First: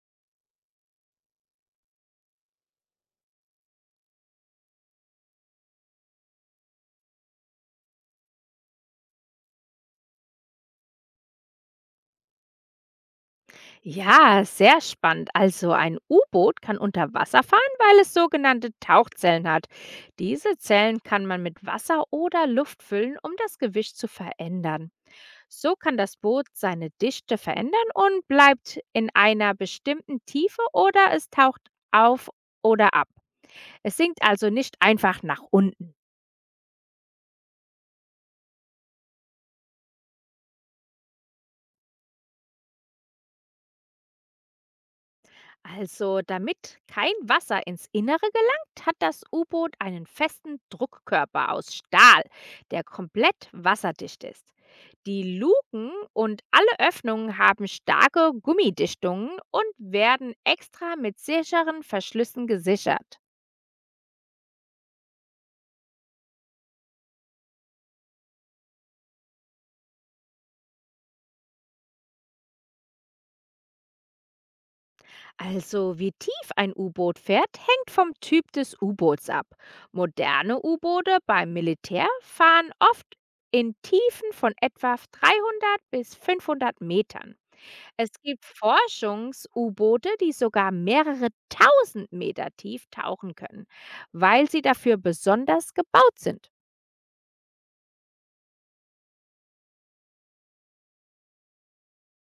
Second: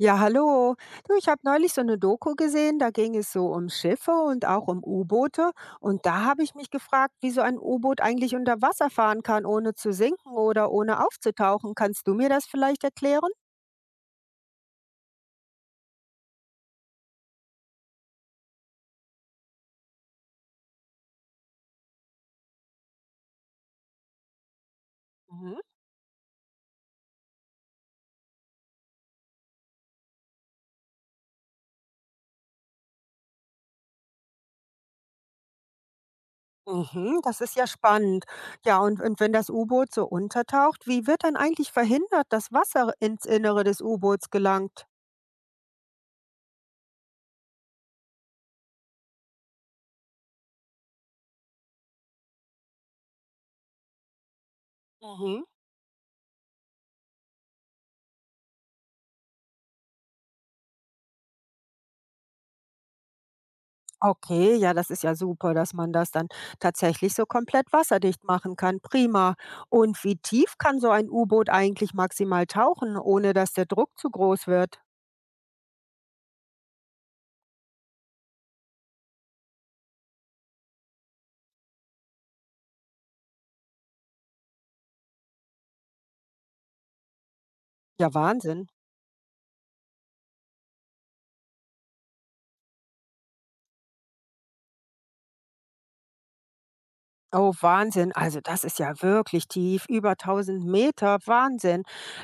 Ja, hallo. Du, ich habe neulich so eine Doku gesehen, da ging es so um Schiffe und auch um U-Boote. Und da habe ich mich gefragt, wie so ein U-Boot eigentlich unter Wasser fahren kann, ohne zu sinken oder ohne aufzutauchen. Kannst du mir das vielleicht erklären? Ja, sehr spannend. Also ein U-Boot kann unter Wasser fahren, weil es sogenannte Tauchzellen hat. Diese Zellen kann man mit Wasser oder Luft füllen, um das Gewicht zu verändern. Mhm. So kann das Boot seine Dichte verändern und bleibt in einer bestimmten Tiefe oder es taucht auf oder ab. Es sinkt also nicht einfach nach unten. Mhm, das ist ja spannend. Ja, und wenn das U-Boot so untertaucht, wie wird dann eigentlich verhindert, dass Wasser ins Innere des U-Boots gelangt? Also, damit kein Wasser ins Innere gelangt, hat das U-Boot einen festen Druckkörper aus Stahl, der komplett wasserdicht ist. Die Mhm. Luken und alle Öffnungen haben starke Gummidichtungen und werden extra mit sicheren Verschlüssen gesichert. Okay, ja, das ist ja super, dass man das dann tatsächlich so komplett wasserdicht machen kann. Prima. Und wie tief kann so ein U-Boot eigentlich maximal tauchen, ohne dass der Druck zu groß wird? Also, wie tief ein U-Boot fährt, hängt vom Typ des U-Boots ab. Moderne U-Boote beim Militär fahren oft in Tiefen von etwa 300 bis 500 Metern. Es Ja, gibt Wahnsinn. Forschungs-U-Boote, die sogar mehrere tausend Meter tief tauchen können, weil sie dafür besonders gebaut sind. Oh, Wahnsinn. Also das ist ja wirklich tief, über 1000 Meter. Wahnsinn.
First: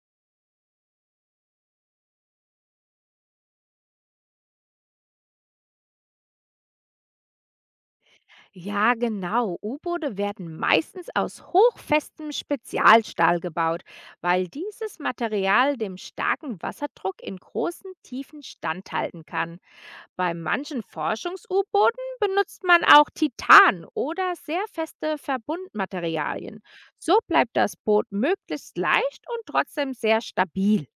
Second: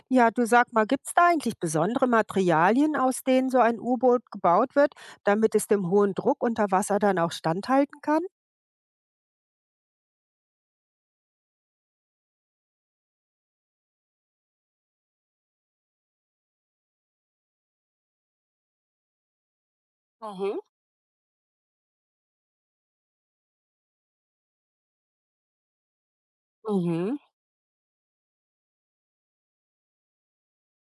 Ja, du, sag mal, gibt es da eigentlich besondere Materialien, aus denen so ein U-Boot gebaut wird, damit es dem hohen Druck unter Wasser dann auch standhalten kann? Ja, genau. U-Boote werden meistens aus hochfestem Spezialstahl gebaut, weil dieses Material dem starken Wasserdruck in großen Tiefen standhalten kann. Bei Mhm. manchen Forschungs-U-Booten benutzt man auch Titan oder sehr feste Verbundmaterialien. Mhm. So bleibt das Boot möglichst leicht und trotzdem sehr stabil.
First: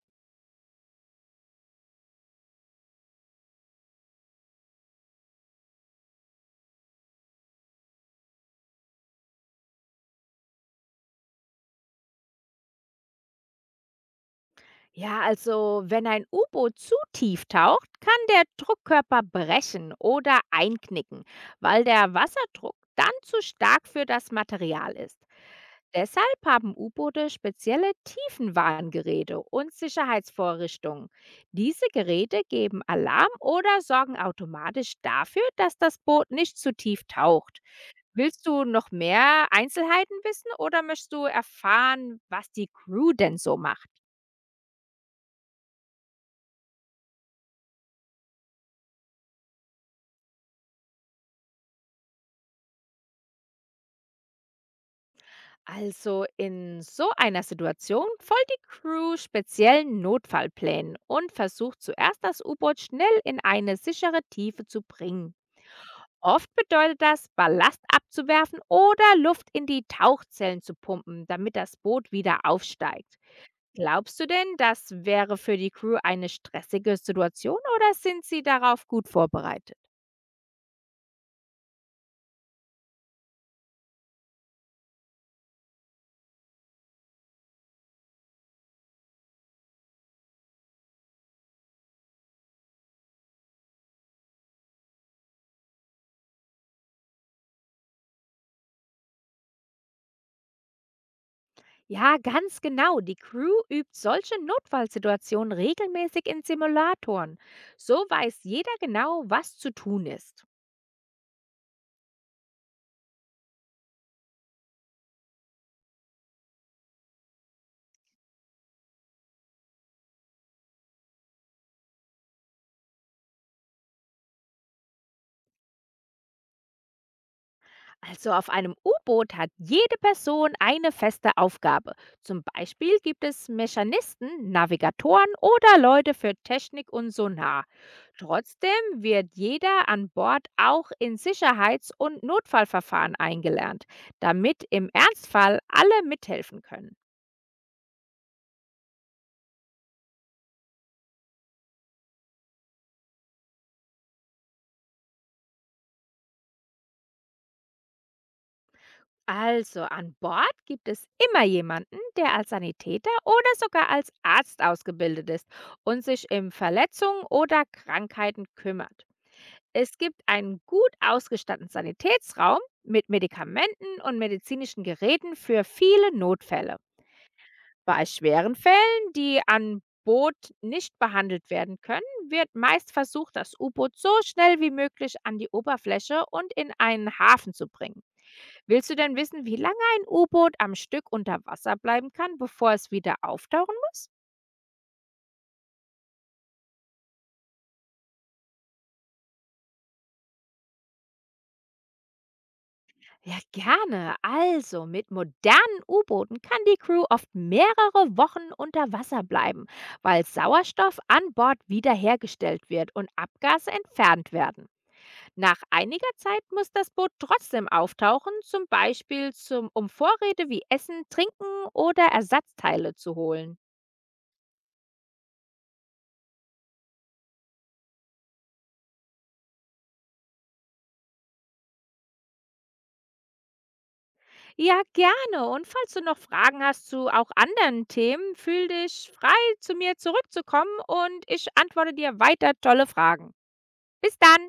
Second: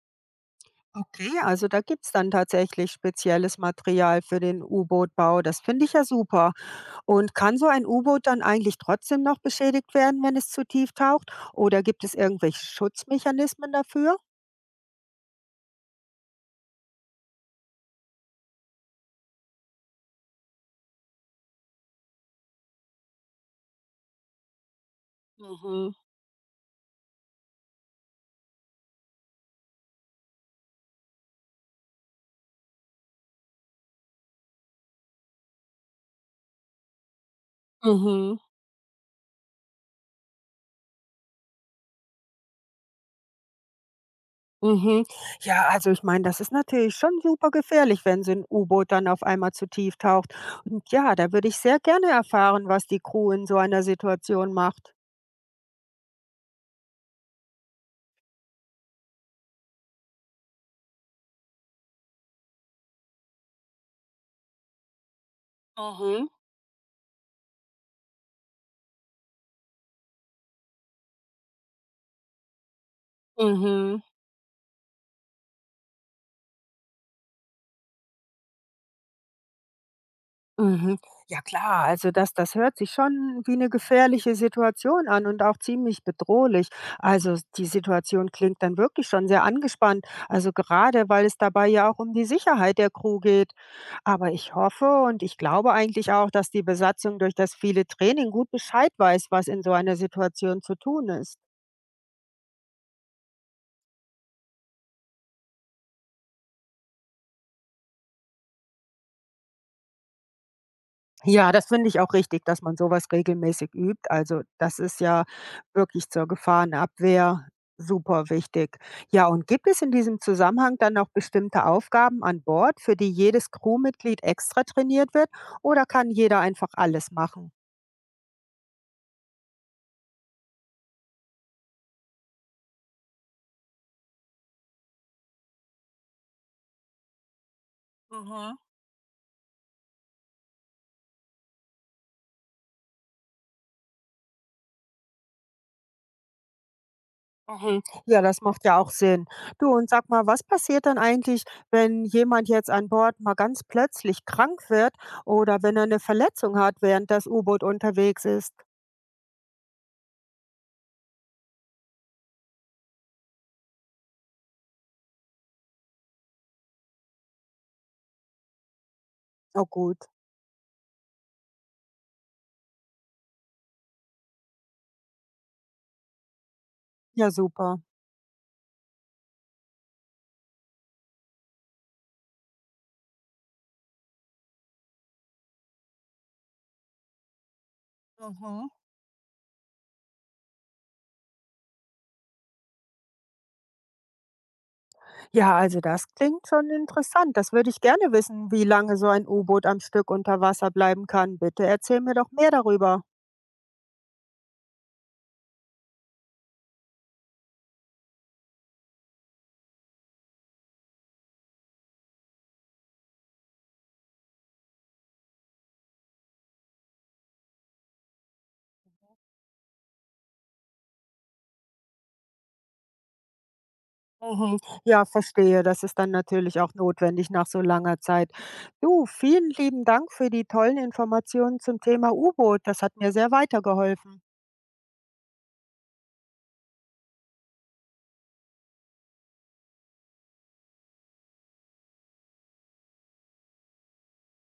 Okay, also da gibt's dann tatsächlich spezielles Material für den U-Boot-Bau. Das finde ich ja super. Und kann so ein U-Boot dann eigentlich trotzdem noch beschädigt werden, wenn es zu tief taucht? Oder gibt es irgendwelche Schutzmechanismen dafür? Ja, also wenn ein U-Boot zu tief taucht, kann der Druckkörper brechen oder einknicken, weil der Wasserdruck dann zu stark für das Material ist. Mhm. Deshalb haben U-Boote spezielle Tiefenwarngeräte und Sicherheitsvorrichtungen. Diese Geräte geben Alarm oder sorgen automatisch dafür, dass das Boot nicht zu tief taucht. Mhm. Willst du noch mehr Einzelheiten wissen oder möchtest du erfahren, was die Crew denn so macht? Mhm. Ja, also ich meine, das ist natürlich schon super gefährlich, wenn so ein U-Boot dann auf einmal zu tief taucht. Und ja, da würde ich sehr gerne erfahren, was die Crew in so einer Situation macht. Also in so einer Situation folgt die Crew speziellen Notfallplänen und versucht zuerst, das U-Boot schnell in eine sichere Tiefe zu bringen. Mhm. Oft bedeutet das, Ballast abzuwerfen oder Luft in die Tauchzellen zu pumpen, damit das Boot wieder aufsteigt. Mhm. Glaubst du denn, das wäre für die Crew eine stressige Situation oder sind sie darauf gut vorbereitet? Mhm. Ja klar, also das hört sich schon wie eine gefährliche Situation an und auch ziemlich bedrohlich. Also, die Situation klingt dann wirklich schon sehr angespannt, also gerade, weil es dabei ja auch um die Sicherheit der Crew geht. Aber ich hoffe und ich glaube eigentlich auch, dass die Besatzung durch das viele Training gut Bescheid weiß, was in so einer Situation zu tun ist. Ja, ganz genau. Die Crew übt solche Notfallsituationen regelmäßig in Simulatoren. So weiß jeder genau, was zu tun ist. Ja, das finde ich auch richtig, dass man sowas regelmäßig übt. Also, das ist ja wirklich zur Gefahrenabwehr super wichtig. Ja, und gibt es in diesem Zusammenhang dann noch bestimmte Aufgaben an Bord, für die jedes Crewmitglied extra trainiert wird? Oder kann jeder einfach alles machen? Also auf einem U-Boot hat jede Person eine feste Aufgabe. Zum Beispiel gibt es Mechanisten, Navigatoren oder Leute für Technik und Sonar. Mhm. Trotzdem wird jeder an Bord auch in Sicherheits- und Notfallverfahren eingelernt, damit im Ernstfall alle mithelfen können. Mhm. Ja, das macht ja auch Sinn. Du, und sag mal, was passiert dann eigentlich, wenn jemand jetzt an Bord mal ganz plötzlich krank wird oder wenn er eine Verletzung hat, während das U-Boot unterwegs ist? Also an Bord gibt es immer jemanden, der als Sanitäter oder sogar als Arzt ausgebildet ist und sich um Verletzungen oder Krankheiten kümmert. Oh Es gut. gibt einen gut ausgestatteten Sanitätsraum mit Medikamenten und medizinischen Geräten für viele Notfälle. Ja, super. Bei schweren Fällen, die an Boot nicht behandelt werden können, wird meist versucht, das U-Boot so schnell wie möglich an die Oberfläche und in einen Hafen zu bringen. Mhm. Willst du denn wissen, wie lange ein U-Boot am Stück unter Wasser bleiben kann, bevor es wieder auftauchen muss? Ja, also das klingt schon interessant. Das würde ich gerne wissen, wie lange so ein U-Boot am Stück unter Wasser bleiben kann. Bitte erzähl mir doch mehr darüber. Ja, gerne. Also, mit modernen U-Booten kann die Crew oft mehrere Wochen unter Wasser bleiben, weil Sauerstoff an Bord wiederhergestellt wird und Abgase entfernt werden. Nach einiger Zeit muss das Boot trotzdem auftauchen, zum Beispiel um Vorräte wie Essen, Trinken oder Ersatzteile zu holen. Mhm. Ja, verstehe. Das ist dann natürlich auch notwendig nach so langer Zeit. Du, vielen lieben Dank für die tollen Informationen zum Thema U-Boot. Das hat mir sehr weitergeholfen. Ja, gerne. Und falls du noch Fragen hast zu auch anderen Themen, fühl dich frei, zu mir zurückzukommen, und ich antworte dir weiter tolle Fragen. Bis dann!